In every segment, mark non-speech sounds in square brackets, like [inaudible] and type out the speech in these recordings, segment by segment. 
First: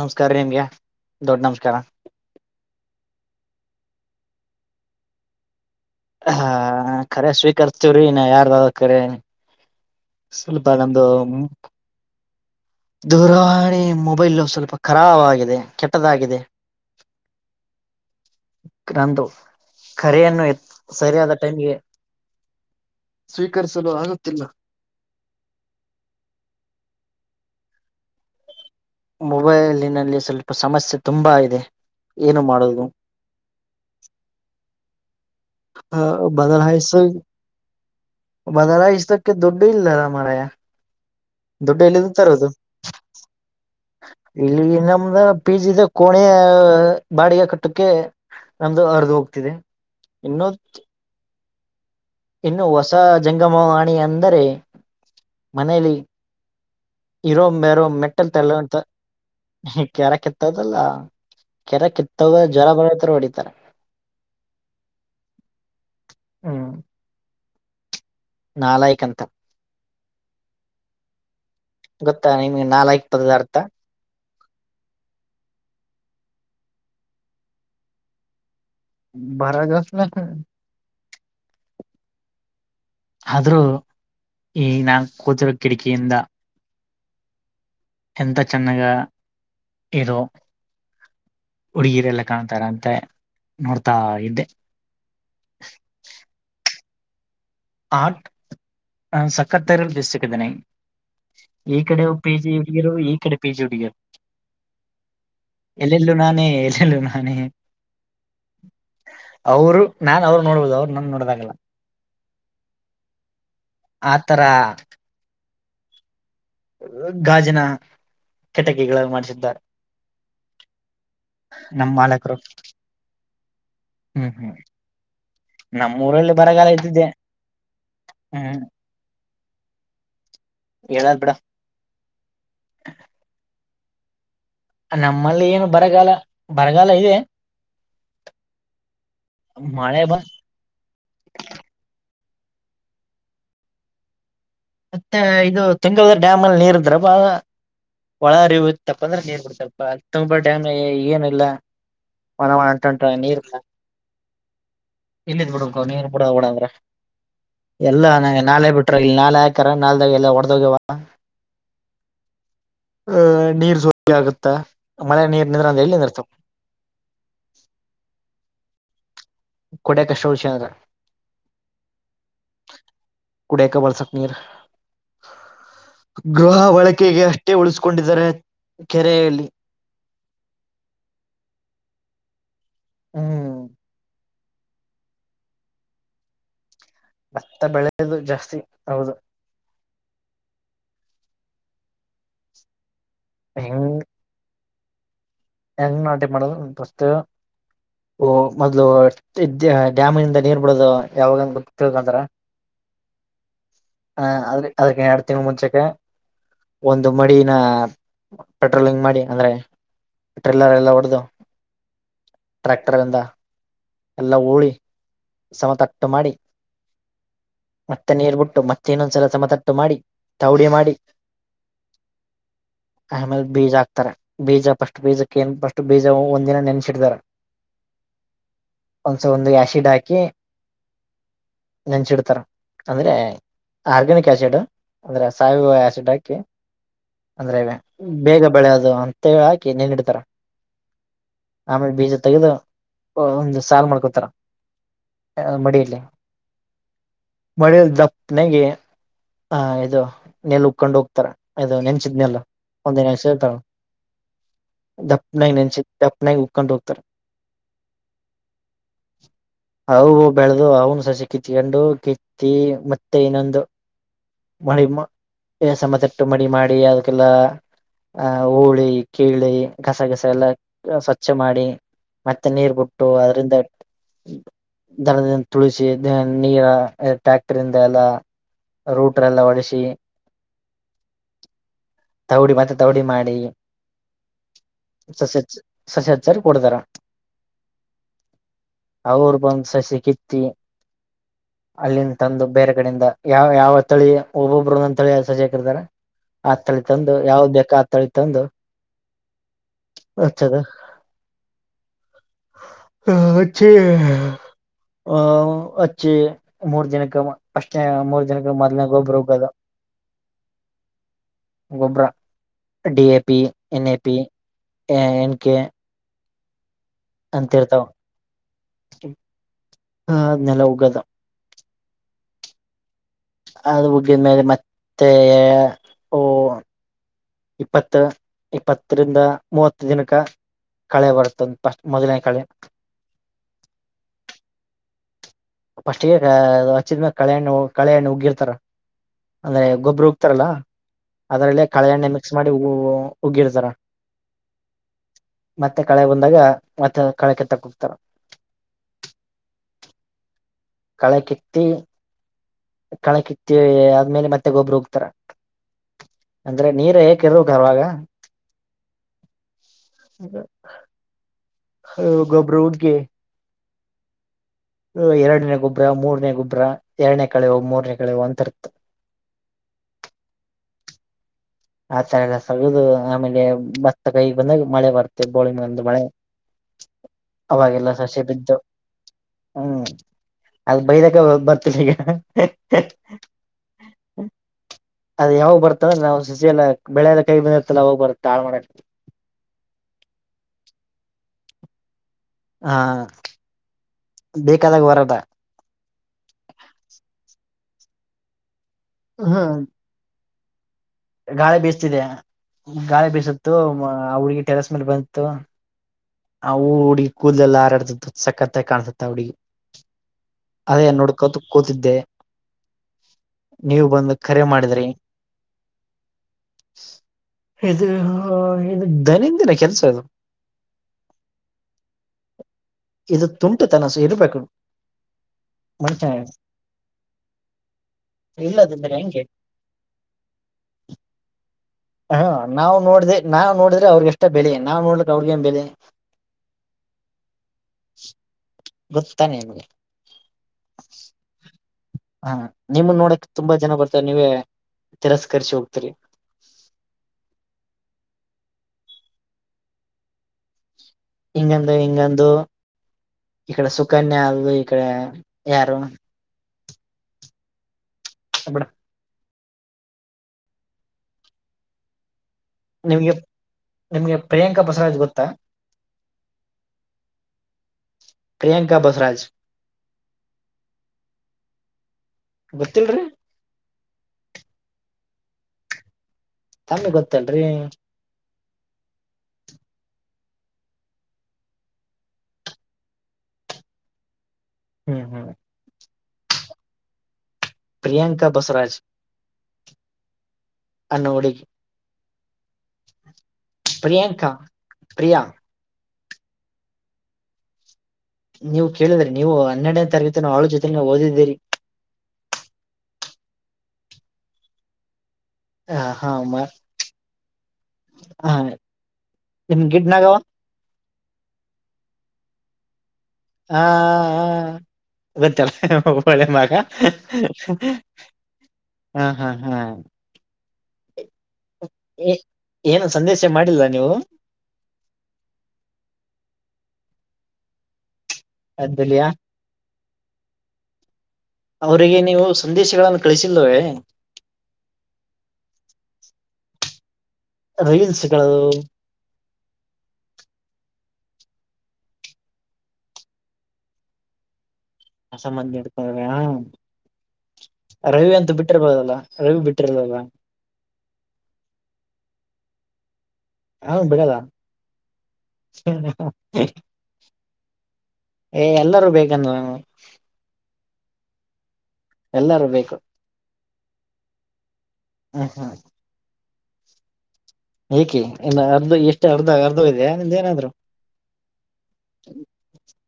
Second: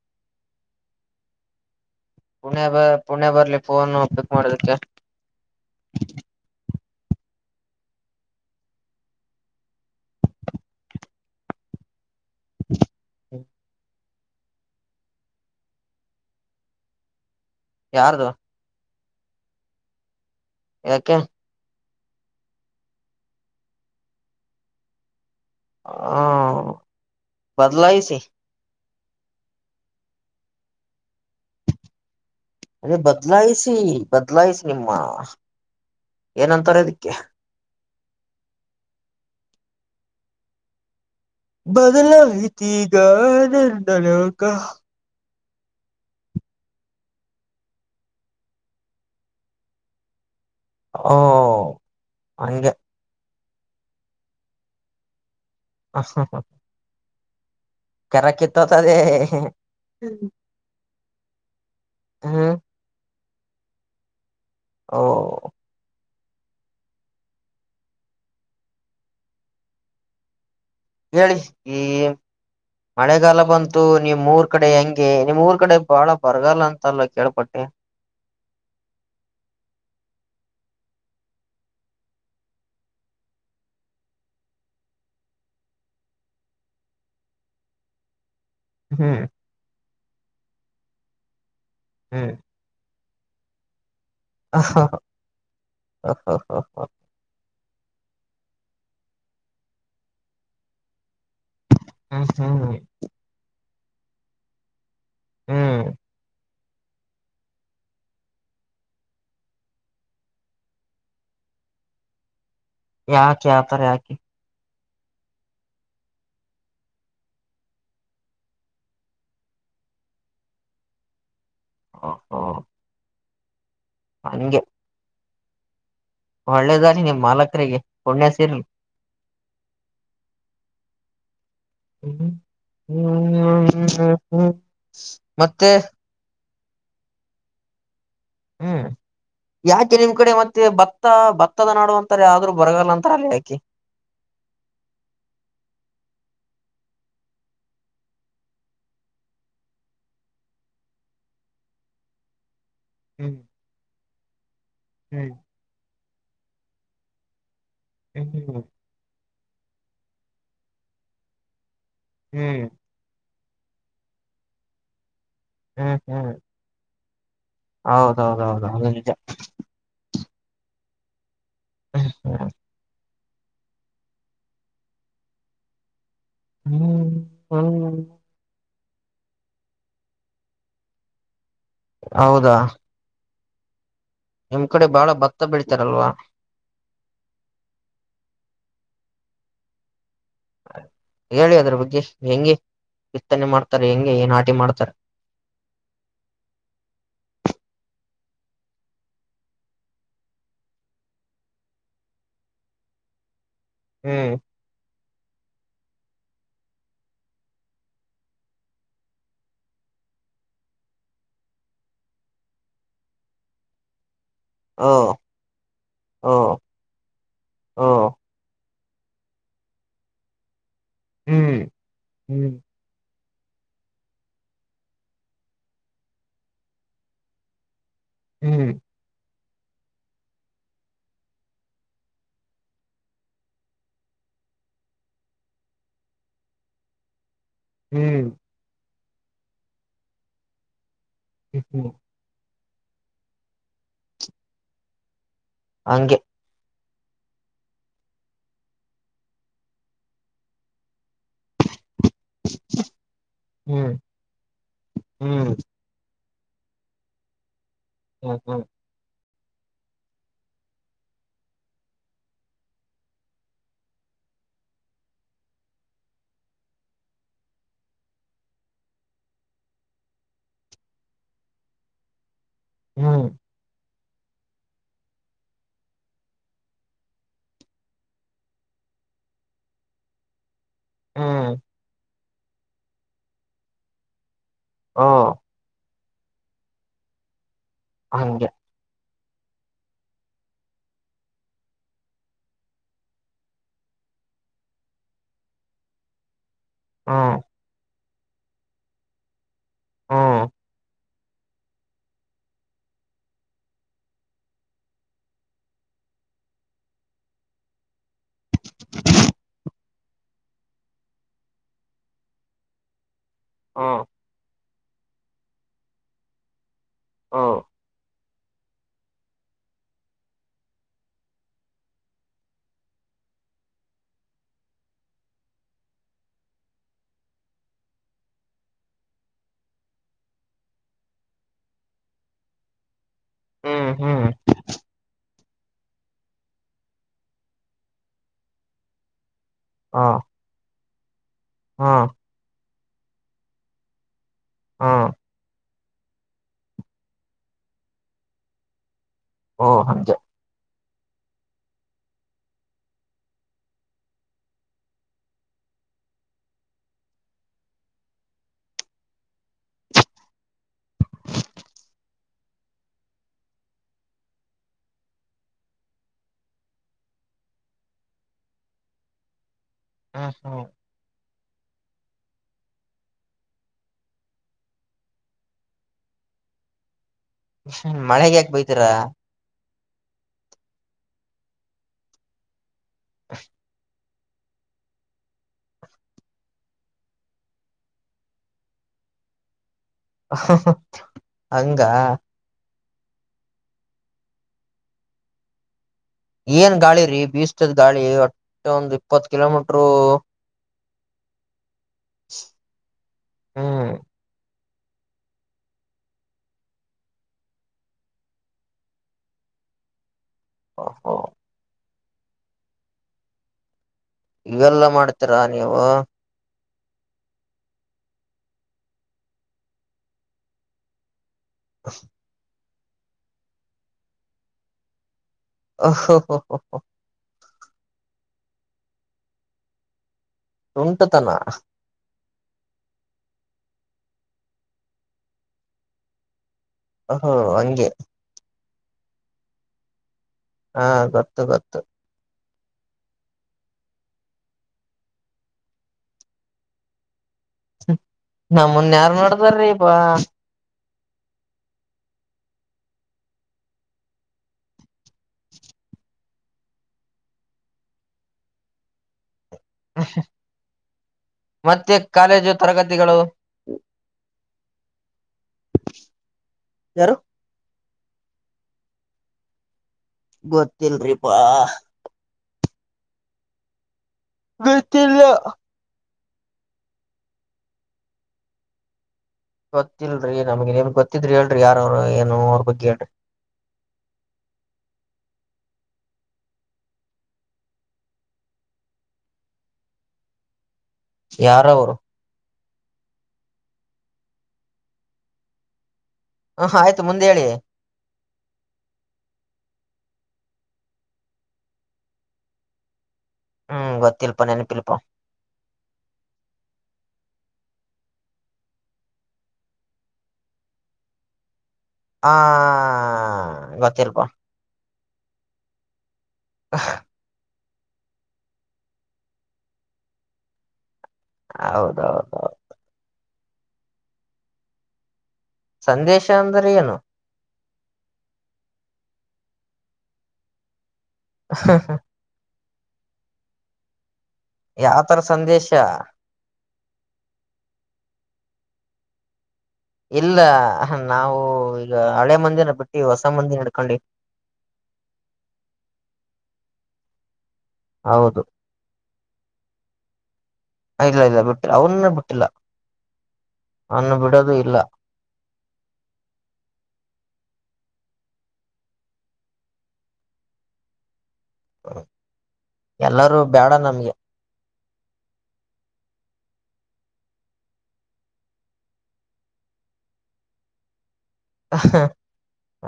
ನಮಸ್ಕಾರ ರೀ ಮಿಯಾ ದೊಡ್ಡ ನಮಸ್ಕಾರ ಪುಣೆ ಬ ಪುಣೆ ಬರ್ಲಿ ಫೋನು ಪಿಕ್ ಮಾಡಿದಕ್ಕೆ ಹಾ ಕರೆ ಸ್ವೀಕರಿಸತೀವ್ರೀ ನಾ ಯಾರ್ದಾದ ಕರೆನೇ ಸ್ವಲ್ಪ ನಂದು ದೂರವಾಣಿ ಮೊಬೈಲ್ ಸ್ವಲ್ಪ ಖರಾಬ್ವ ಗಿದೆ ಕೆಟ್ಟದಾಗಿದೆ ಯಾರ್ದು ರಂದು ಕರೆಯನ್ನು ಎ ಯಾಕೆ ಸರಿಯಾದ ತಗಿ ಸ್ವೀಕರಿಸಲು ಆಗುತ್ತಿಲ್ಲ ಹಾ ಬದಲಾಯಿಸಿ ಮೊಬೈಲಿನಲ್ಲಿ ಸ್ವಲ್ಪ ಸಮಸ್ಯೆ ತುಂಬಾ ಇದೆ ಏನು ಮಾಡೋದು ನೀವ ಬದ್ಲಾಯಿಸಿ ಬದ್ಲಾಯಿಸಿ ನಿಮ್ಮ ಹ ಏನಂತಾರೆ ಬದಲಾಯಿಸ ಅದಕ್ಕೆ ಬದಲಾಯಿಸತಕ ದುಡ್ಡು ಇಲ್ಲಾರ ಮಾರ ಯ ದುಡ್ಡ ಎಲ್ಲಿಂದ ತರದು ಬದಲಾಯಿತೀಗ ನನ್ನ ಲೋಕ ಇಲ್ಲಿಗೆ ನಮ್ದ ಪಿಜಿ ಕೋಣೆಯ ಬಾಡಿಗೆ ಕಟ್ಟಕ್ಕೆ ನಮ್ದು ಹರಿದು ಹೋಗ್ತಿದೆ ಇನೋ ಹ ಇನ್ನು ಹೊಸ ಜಂಗಮವಾಣಿ ಅಂದರೆ ಮನೇೆಯಲ್ಲಿ ಹಾ ಹ ಇರೋ ಮೇರೋ ಮೆಟ್ಟಲ್ ತಲ್ಲಂತ ಕಿತ್ತೋತದೆ ಕೆರ ಕಿತ್ತೋದಲ್ಲ ಕೆರೆ ಕಿತ್ತ ಹ್ಮ್ ಜನ ಬರತರ ಹೊಡಿತಾನ ಹ ಹ್ಮ ನಾಲಾಯಕ್ ಅಂತ ಹೇಳಿ ಏ ಗೊತ್ತಾ ನಿಮ್ಗೆ ನಾಲಾಯಕ್ ಪದದ ಮಳೆಗಾಲ ಅರ್ಥ ಬಂತು ನಿಮ್ಮೂರ. ಕಡೆ ಹೆಂಗೆ ನಿಮ್ಮಊರ್ ಕಡೆ ಬಾಳ ಬರಗಾಲಂತಲ್ಲ ಕೇಳಪಟ್ಟೆ. ಬರಗಾಲ. ಆದ್ರೂ ಈ ನಾ ಕೂತಿರೋ ಕಿಡಕಿಯಿಂದ. ಹೆಂತ ಚೆನ್ನಾಗ ಹ್ಮ್ ಇದು. ಹುಡುಗೀರೆಲ್ಲ ಹ್ಮ್ ಕಾಣ್ತಾರಂತೆ ನೋಡ್ತಾ ಇದ್ದೆ. ಹ ಹ ಹ ಹಾ ಹಾ ಹಾ ಹಾಟ್ ನಾನ್ ಸಕ್ಕತೇರಲ್ ಬಿಸಕೀದೀನಿ. ಈ ಕಡೆಯು ಪಿ ಜಿ ಹ್ಮ್ ಹುಡುಗಿಯರು ಈ ಕಡೆ ಪಿ ಜಿ ಹುಡ್ಗ್ಯರು. ಹ್ಮ್ ಎಲ್ಲೆಲ್ಲೂ ನಾನೇ ಎಲ್ಲೆಲ್ಲೂ ನಾನೇ. ಅವರು ನಾನ್ ಅವ್ರು ನೋಡ್ಬೋದು ಅವ್ರು ನನ್ನ ನೋಡ್ದಾಗಲ್ಲ. ಯಾಕೆ ಆತರ ಯಾಕೆ. ತರಾ ಗಾಜಿನ ಕೆಟಕಿಗಳು ಮಾಡ್ಸಿದ್ದಾರೆ. ನಮ್ ಮಾಲಕ್ರು ಓಹೋ ಹ್ಮ್ ಹ್ಮ್ ಹಂಗೆ ನಮ್ಮೂರಲ್ಲ ಒಳ್ಳೇದಾರಿ ನಿಮ್ ಮಾಲಕರಿಗೆ ಪುಣ್ಯ ಹ್ಮ್ ಸೀರಲೀ. ಹೇಳಲ್ ಬಿಡ. ಹ್ಮ ಹ್ಮ ಹ್ಮ [unintelligible] ನಮ್ಮಲ್ಲಿ ಏನು ಬರಗಾಲ ಬರಗಾಲ ಇದೆ. ಹ್ಮ್ ಯಾಕೆ ಮಳೆ ನಿಮ್ ಬ ಕಡೆ ಮತ್. ತ್ತೆ ಭತ್ತ ಭತ್ತದ ನಾಡು ಅಂತಾರ ಆದ್ರು ಬರಗಾಲ್ ಅಂತಾರಲ ಯಾಕೆ. ಮತ್ತೆ ಇದು ತಿಂಗಳದ ಡ್ಯಾಮಲ್ಲಿ ನೀರ್ ಇದ್ರ ಬಾಳ. ಒಳ ಹರಿವು ಇತ್ತಪ್ಪಂದ್ರ ನೀರ್ ಬಿಡ್ತಾರಪ್ಪ ತುಂಬ ಡ್ಯಾಮ ಏನ ಇಲ್ಲ. ಒನ ಒಂಟೊಂಟ ಹ್ಮ್ ನೀರ್ ಇಲ್ಲ್ ಹ್ಮ್ [unintelligible] ಬಿಡು. ನೀರ ಬಿಡ ಬಿಡಂದ್ರ ಎಲ್ಲ ನಗೆ [unintelligible] ಹ್ಮ್ ನಾಲೆ ಬಿಟ್ರ ಇಲ್ಲಿ ನಾಲೆ ಹಾ ತರ ನಾಲ್ದ್ಯಾಗ ಎಲ್ಲ ಒಡದೋಗ್ಯವ. ಹ್ಮ್ ಅಹ ನೀರ್ ಸೋ [unintelligible] ಆಗುತ್ತಾ ಮಳೆ ನೀರ್ ನಿಂದ್ರಂದ್ರ ಎಲ್ಲಿ ಹ್ಮ್ ನಿಂದ್ರತವ್. ಹ್ಮ್ ಹೌದೌದೌದು ಅದು ನಿಜ. ಕುಡ್ಯಕಷ್ಟ ಉಳಷ್ಯಂದ್ರ. ಹ್ಮ ಹ ಕುಡೆಕ್ ಬಳಸಕ್ ನೀರ. ಗೃಹ ಹ್ಮ್ ಬಳಕೆಗೆ ಅಷ್ಟೇ ಹ್ಮ್ ಉಳಿಸಕೊಂಡಿದ್ದಾರೆ ಕೆರೆಯಲ್ಲಿ. ಹೌದಾ ಹ್ಮ್ ನಿಮ್ ಕಡೆ ಬಾಳ ಭತ್ತ ಬೆಳೀತಾರಲ್ವಾ. ಭತ್ತ ಬೆಳೆದು ಜಾಸ್ತಿ ಹೌದು. ಹೇಳಿ ಅದ್ರ ಬಗ್ಗೆ ಹೆಂಗೆ ಬಿತ್ತನೆ ಮಾಡ್ತಾರೆ ಹೆಂಗೆ ಏ ನಾಟಿ ಮಾಡ್ತಾರ. ಹೆಂಗ ನಾಟಿ ಮಾಡದು ಫಸ್ಟು ಓ ಮೊದ್ಲು. [unintelligible] ಡ್ಯಾಮಿಂದ ನೀರ್ ಬಿಡೋದು ಯಾವಾಗಂಗ ಗೊತ್ತ [unintelligible] ತಿಳ್ಂದ್ರ ಹಾ ಹ್ಮ್ ಆದ್ರೆ ಅದಕ್ಕೆ ಎರಡ ತಿಂಗಳ ಮುಂಚೆಕ್ಕೆ ಒಂದು ಮಡಿನ ಪೆಟ್ರೋಲಿಂಗ್ ಮಾಡಿ ಅಂದ್ರೆ. ಟ್ರಿಲ್ಲರ್ ಎಲ್ಲ ಹೊಡದು ಟ್ರ್ಯಾಕ್ಟರಿಂದ. ಎಲ್ಲ ಹೂಳಿ ಓ ಸಮತಟ್ಟ ಮಾಡಿ. ಓ ಓ ಮತ್ತೆ ನೀರ್ ಬಿಟ್ಟು ಮತ್ತೆ ಇನ್ನೊಂದ್ಸಲ ಸಮತಟ್ಟು ಮಾಡಿ ತೌಡಿ ಮಾಡಿ. ಹ್ಮ್ ಹ್ಮ್ ಆಮೇಲೆ ಬೀಜ ಹಾಕ್ತಾರ ಬೀಜ ಫಸ್ಟ್ ಬೀಜಕ್ಕೇನ ಫಸ್ಟ್ ಬೀಜ ಒಂದಿನ ನೆನ್ಸಿಡ್ತಾರ. ಹ್ಮ್ ಒಂದ್ಸ ಒಂದು ಯಾಶಿಡ್ ಹಾಕಿ ನೆನ್ಶಿಡ್ತಾರ ಅಂದ್ರೆ. ಆರ್ಗ್ಯನಿಕ್ ಯಾಸಿಡ್ ಅಂದ್ರೆ ಸಾವಯವ ಯಾಸಿಡ್ ಹಾಕಿ. ಅಂದ್ರೆವೆ ಹ್ಮ್ ಬೇಗ ಬೆಳೆಯೋದು ಅಂತ ಹಾಕಿ ನೀನ್ ಇಡ್ತಾರ ಹ್ಮ್ ಆಮೇ ಬೀಜತಗದು ಒಂದು ಸಾಲ್ ಮಾಡ್ಕೊತಾರ ಮಡಿಯಲ್ಲಿ ಹಂಗೆ ಮಳೇಲ್ ದಪ್ಪನಾಗ ಆ ಇದು ನೆಲ್ ಉಕೊಂಡು ಹೋಗ್ ಅದು ನೆನ್ಸಿದ್ನಲ್ಲ ಒಂದನ ಸೇಳ್ತ ಹ್ಮ್ ಹ್ಮ್ ದಪ್ಪನಾಗ ನೆನ್ಸಿದ್ ಎಪ್ಪನ ಉಪ್ಕೊಂಡ್ಗತಾರೆ ಹ್ಮ ಹ್ಮ ಅವು ಬೆಳೆ್ದ ಅವ್ನು ಸಸಿ ಕಿತ್ಕೊಂಡು ಕಿ ಮತ್ತೆ ಇನೊಂದು ಮಳ ಸಮತಟ್ಟು ಮಡಿ ಮಾಡಿ ಅದಕ್ಕೆಲ್ಲ. ಆಹ್ ಹೋಳಿ ಕೀಳಿ ಗಸಗಸ ಎಲ್ಲ ಸ್ವಚ್ಛ ಮಾಡಿ. ನೀರ್ ಬಿಟ್ಟು ಹ್ಮ್ ಅದ್ರಂದ ದರದಿಂದ ತುಳಸಿ ನೀರ ಟ್ಯಾಕ್ಟರ್ ಇಂದ ಎಲ್ಲ ರೂಟ್ರಲ್ಲ ಒಡಸಿ ಹಾ ತೌಡಿ ಮತ್ತೆ ತೌಡಿ ಮಾಡಿ ಓ ಸಸ್ಯಚ್ಚ ಸಸ್ಯ ಹಚ್ಚಾರ್ ಕೊಡದಾರ ಹೆಂಗೇ ಅವರು ಬಂದ್ ಸಸಿ ಕಿತ್ತಿ ಅಲ್ಲಿಂದ ತಂದು ಬೇರೆ ಕಡೆಯಿಂದ ಯಾವ ಯಾವ ತಳಿ ಒಬ್ಬೊಬ್ರು ತಳಿ ಸಸಿ ಹಾಕಿರ್ತಾರ ಆ ತಳಿ ತಂದು ಹ್ಮ್ ಯಾವ್ದ ಬೇಕು ಆ ತಳಿ ತಂದು ಹ್ಮ್ ಹತದ ಹಚ್ಚೆ ಆ ಅಚ್ಚಿ ಮೂರ್ ದಿನಕ್ಕೆ ಅಷ್ಟೇ ಮೂ ಮೊ್ನ ಗೊಬ್ರು ಹೋಗದು ಗೊಬ್ಬ್ರ D A P N A ಹ್ಮ್ ಪಿ ಎನ್ ಎಕ್ಕೆ ಓ ಅಂತಿರ್ತವ ಅದ್ನೆೆಲ್ಲ ಊಗದ ಅದ ಉಗ್ಗಿದ್ಮೇಲೆ ಮತ್ತೆ ಓ ಇಪ್ಪತ್ ಇಪ್ಪತ್ತರಿಂದ ಮೂವತ್ತು ದಿನಕ ಕಳೆ ಬರುತ್ತ ಪಫಸ್ಟ್ ಮೊದಲನೇ ಕಳೆ ಹ್ಮ್ ಹ್ಮ್ ಫಸ್ಟ್ಗೆಗೆ ಅದ ಹಚ್ಚಿದ ಮೇಲ್ ಕಳಹಣ್ಣ ಕಳಹಣ್ ಉಗಿರ್ತಾರ. ಅಂದ್ರೆ ಹ ಎಗ್ಗೊಬ್ಬರು ಉಗ್ತಾರಲ್ಲಾ ಅದರಲ್ಲೇ ಕಳೆ ಹಾ ಎಣ್ಣೆ ಮಿಕ್ಸ್ ಮಾಡಿ ಉ ಉಗಿರ ಜರ ಹಾ ಮತ್ತೆ ಕಳೆ ಬಂದಾಗ ಮತ್ತೆ ಕಳೆ ಕೆತ್ತ ಕ ಹೋಗ್ತಾರ. ಹ ಹಂಜೆ ಕಳೆ ಕಿತ್ತಿ ಕಳೆ ಕಿತ್ತಿ ಆದದ್ಮೇಲೆ ಮತ್ತೆ ಗೊಬ್ಬರ ಹೋಗತಾರ ಅಂದ್ರ ನೀರ ಏಕ್ ಇರ್ವಾಗ ಹಗ್ ಹ ಗೊಬ್ಬರ ಹುಡ್ಗಿ ಎರಡನೇ ಗೊಬ್ಬರ ಮೂರನೇ ಗೊಬ್ಬರ ಎರಡನೇ ಕಳೆವು ಮೂರನೇ ಕಳೆವು ಅಂತಿರತ್ತ. ಹಾ ಹಾ ಆಥರ ಎಲ್ಲ ಸಗದು ಆಮೇಲೆ ಭತ್ತ ಕೈಗೆ ಬಂದಾಗ ಮಳೆ ಬರತ್ತೆ ಬೋಳಿ ಮಗಂದ ಮಳೆ ಅವಾಗೆಲ್ಲ ಸಸ್ಯ ಮಳೆಗೆ ಯಾಕ ಬಿದ್ದು ಬೈತೀರಾ ಹ್ಮ್ ಅದ ಬೈದಾಗ ಬರ್ತ ಈಗ ಅದ ಯಾವಾಗ ಬರ್ತದ ನಾವವು ಸಸಿ ಎಲ್ಲ ಬೆಳೆಲ್ಲ ಕೈ ಬಂದಿರ್ತಲ್ಲ ಅವಾಗ್ ಬರ್ತ್ತಾ ಆಾು ಮಾಡ ಹ ಹ ಹಂಗ ಹಾ ಬೇಕಾದಾಗ ವರದ ಏನ್ ಗಾಳಿ ರೀ ಬೀಸತದ್ ಗಾಳಿ ಒಟ್ಟೆ ಒಂದ ಇಪ್ಪತ್ ಹ್ಮ್ ಕಿಲೋಮೀಟರು ಗಾಳಿ ಬೀಸತಿದೆ ಗಾಳಿ ಬೀಸುತ್ತತ್ತು ಹ್ಮ್ ಹುಡ್ಗಿ ಟೆರಸ್ ಮೇಲೆ ಬಂತು ಆ ಹುಡಿಗೆ ಕೂದ್ಲಯಲ್ಲ ಹಾರಾಡ್ತಿತ್ತು ಸಕ್ಕತ್ತಗಿ ಕಾಣಸತ್ತ ಆ ಹುಡಗಿ ಅದೇ ಓಹೋ ನೋಡ್ಕೋತ ಕೂತಿದ್ದೆ ನೀವು ಬಂದ ಇವೆಲ್ಲಾ ಮಾಡ್ತೀರಾ ನೀವು ಇದೇ ಹಾ ಇದ ದರಿದ್ರ ಕೆಲಸ ಇದ ಹ ಇದು ತುಂಟ ತನಸ ಇರ್ಬೇಕು ಮ [inaudible] ಓಹೋ ಇಲ್ಲ ದೀದರೆ ಹೆಂಗೆ ತುಂಟತನ ಹ್ಮ ನಾವವು ನೋಡ್ದೆ ನಾವು ನೋಡಿದ್ರೆ ಅವ್ರಿಗಷ್ಟ ಬೆಲೆ ನಾವ ನೋಡಲೀಕ ಅವ್ರಿಗೆ ಏನ ಬೆಲೆ ಹ ಹಂಗೆ ಗೊತ್ತಾನಿಗೆ ಹಾ ಗೊತ್ತು ಗೊತ್ತು ಹಾ ನಿಮ್ಮನ ನೋಡಕ್ ತುಂಬಾ ಜನ ಬರ್ತಾರೆ ನೀವೇ ತಿರಸ್ಕರ್ರಿಸಿ ಹೋಗ್ತೀರಿ ನಮ್ಮನ್ ಯಾರ ನೋಡತಾರೀ ಪಾ ಹಿಗದ ಹಿಗಂದು ಇಕಡೆ ಸುಕನ್ಯ ಆದ ಇಕಡೆ ಯಾರು ತಬಡಾ [unintelligible] ಮತ್ತೆ ಕಾಲೇಜ್ ನಿಮ್ಗೆ ನಿಮ್ಗೆ ಪ್ರಿಯಾಂಕಾ ಬಸವರಾಜ್ ಗೊತ್ತಾ ಯಾರು ಪ್ರಿಯಾಂಕ ಬಸವರಾಜ ಗೊತ್ತಲ್ರಿ ಪಾ ಗೊತ್ತಿಲ್ರಿ ಗೊತ್ತಿಲ್ಲ ತನ್ನ ಗೊತ್ತಿಲ್ರಿ ಗೊತ್ತಿಲ್ರರಿ ನಮ್ಗೆ ನೀಮ ಗೊತ್ತಿದ್ರಿ ಹೇಳ್ರಿ ಯಾರ ಅವರು ಏನು ಅವ್ರ ಬಗ್ಗೆ ಹೇಳ್ರಿ [unintelligible] ಹ್ಮ್ ಹ್ಮ್ [unintelligible] ಪ್ರಿಯಾಂಕಾ ಬಸರಾಜ್ ಅನ್ನ ಹುಡುಗಿ [unintelligible] ಯಾರವ್ರು ಪ್ರಿಯಾಂಕಾ ಪ್ರಿಯಾ [unintelligible] ಹ ಆಯ್ತು ಮುಂದೆ ಹೇಳಿ [unintelligible] ನೀವು ಕೇಳಿದ್ರ ನೀ ಹೆರಡನೇ ತೀಕುವುಾಳ ಜೊತೆನ ಓದಿದ್ದೀರಿ [unintelligible] ಹ್ಮ್ ಗೊತ್ತಿಲ್ಪೋ ನೆನ ಪಲ್ಪ [unintelligible] ಹ ಹಾಮ್ಮ ಹ ನಿಮ ಗಿಡ್ನಾಗಾವ [unintelligible] ಆ [unintelligible] ಹಾ ಗೊತ್ತಿಲ್ಪಾ ಹ ಹಾ [unintelligible] ಇ ಚಲ ಒಳ್ಳೆ ಮಾಗ ಹಾ ಹಾ ಹಾ [unintelligible] ಹೌದೌದೌದು ಏನು ಸಂದೇಶ ಮಾಡಿಲ್ಲ ನೀವು [unintelligible] ಸಂದೇಶ ಅಂದ್ರ ಏನು [unintelligible] ಅ್ದಲಯಾ [unintelligible] ಅವರಿಗೆ ನೀವು ಸಂದೇಶಗಳನ್ನು ಕಳಿಸಲ್ವೇ [unintelligible] ಯಾವತರ ಸಂದೇಶ [unintelligible] ರೀಲ್ಸ್ಗಳುದು [unintelligible] ಇಲ್ಲ ನಾವು ಈಗ ಹಳೆ ಮಂದಿನ ಬಿಟ್ಟು ಹೊಸ ಮಂದಿ ನಡ್ಕೊಂಡಿ [unintelligible] ಹಸ ಮಂದಿ ಇಡ್ತ್ರ [unintelligible] ರವಿ ಅಂತೂ ಹೌದು ಬಿಟ್ಟಿರ್ಬೋದಲ್ಲ ರವಿ ಬಿಟ್ಟಿರ್ದಲ್ಲ [unintelligible] ಇಲ್ಲ ಇಲ್ಲ ಬಿಟ್ಟಿಲ್ಲ ಅವ್ನ್ನ ಬಿಟ್ಟಿಲ್ಲ [unintelligible] ಹಾ ಅವನ್ನ ಬಿಡಲ್ಲ ಬಿಡೋದು ಇಲ್ಲ [unintelligible] ಏ ಎಲ್ಲರೂ ಬೇಕಂದ ನ [unintelligible] ಹ [unintelligible] ಎಲ್ಲರೂ ಬೇಕು [unintelligible] ಎಲ್ಲಾರೂ ಬೇಡ ನಮ್ಗೆ [unintelligible] ಹ್ಮ ಹಾ [unintelligible] ಏಕೆ, ಇನ್ನು ಅರ್ಧ ಎಷ್ಟು? ಅರ್ಧ, ಅರ್ಧ ಇದೆಯಾ! ನಿಂದ, ಏನಾದ್ರು? [inaudible]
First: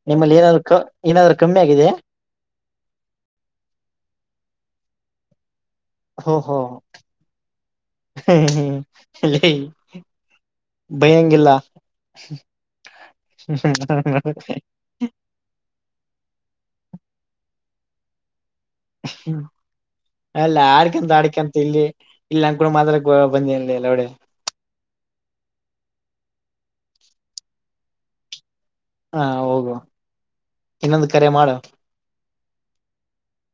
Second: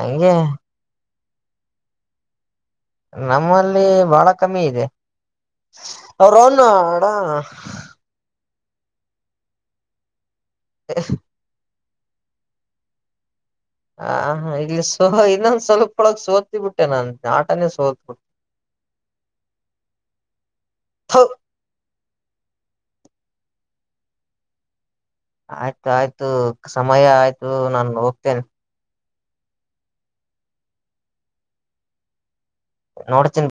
ಹಂಗೆ ನಿಮ್ಮಲ್ಲಿ ಏನಾದ್ರು! ಕ ಏನಾದರು ಕಮ್ಮಿ, ಆಗಿದ್ದೀಯಾ? [inaudible] ನಮ್ಮಲ್ಲಿ, ಬಾಳ ಕಮ್ಮಿ ಇದೆ? ಅವ್ರನು ಅಡ? [inaudible] ಹ್ಮ್, ಹ್ಮ್, ಹೇ, ಇಲ್ಲ ಭಯಂಗಿಲ್ಲ! [unintelligible] ಹ್ಮ, ಹ. [inaudible] ಆ, ಇಲ್ಲಿ ಸುಮ್ನೆ, ಇನ್ನೊಂದ ಸ್ವಲ್ಪೊಳಗ್ ಸೋತಿಬಿಟ್ಟೆ, ನನ್ ಆಟನೇ ಸೋತ್ಬಿಟ್ಟೆ? [inaudible] ಅಲ್ಲ ಆಡ್ಕೊಂಡು ಹಾಡಿಕೊಂಡ? [inaudible] ಇಲ್ಲಿ, ಇಲ್ಲಿ, ಅನ್ಕೊಂಡಿದ್ದೆ ಮಾಡಕ್ಕೆ ಬಂದ ಲೌಡೆ-.. [inaudible] ಆಯ್ತು ಆಯ್ತು ಸಮಯ! ಆಯ್ತು ನಾನು ಹೋಗ್ತೇನೆ? [inaudible] ಹಾ, ಹ, ಹೋಗುವ! ಇನ್ನೊಂದು ಕರೆ ಮಾಡು? - [inaudible] ನೋಡ್ ಚಿನ್?. [inaudible]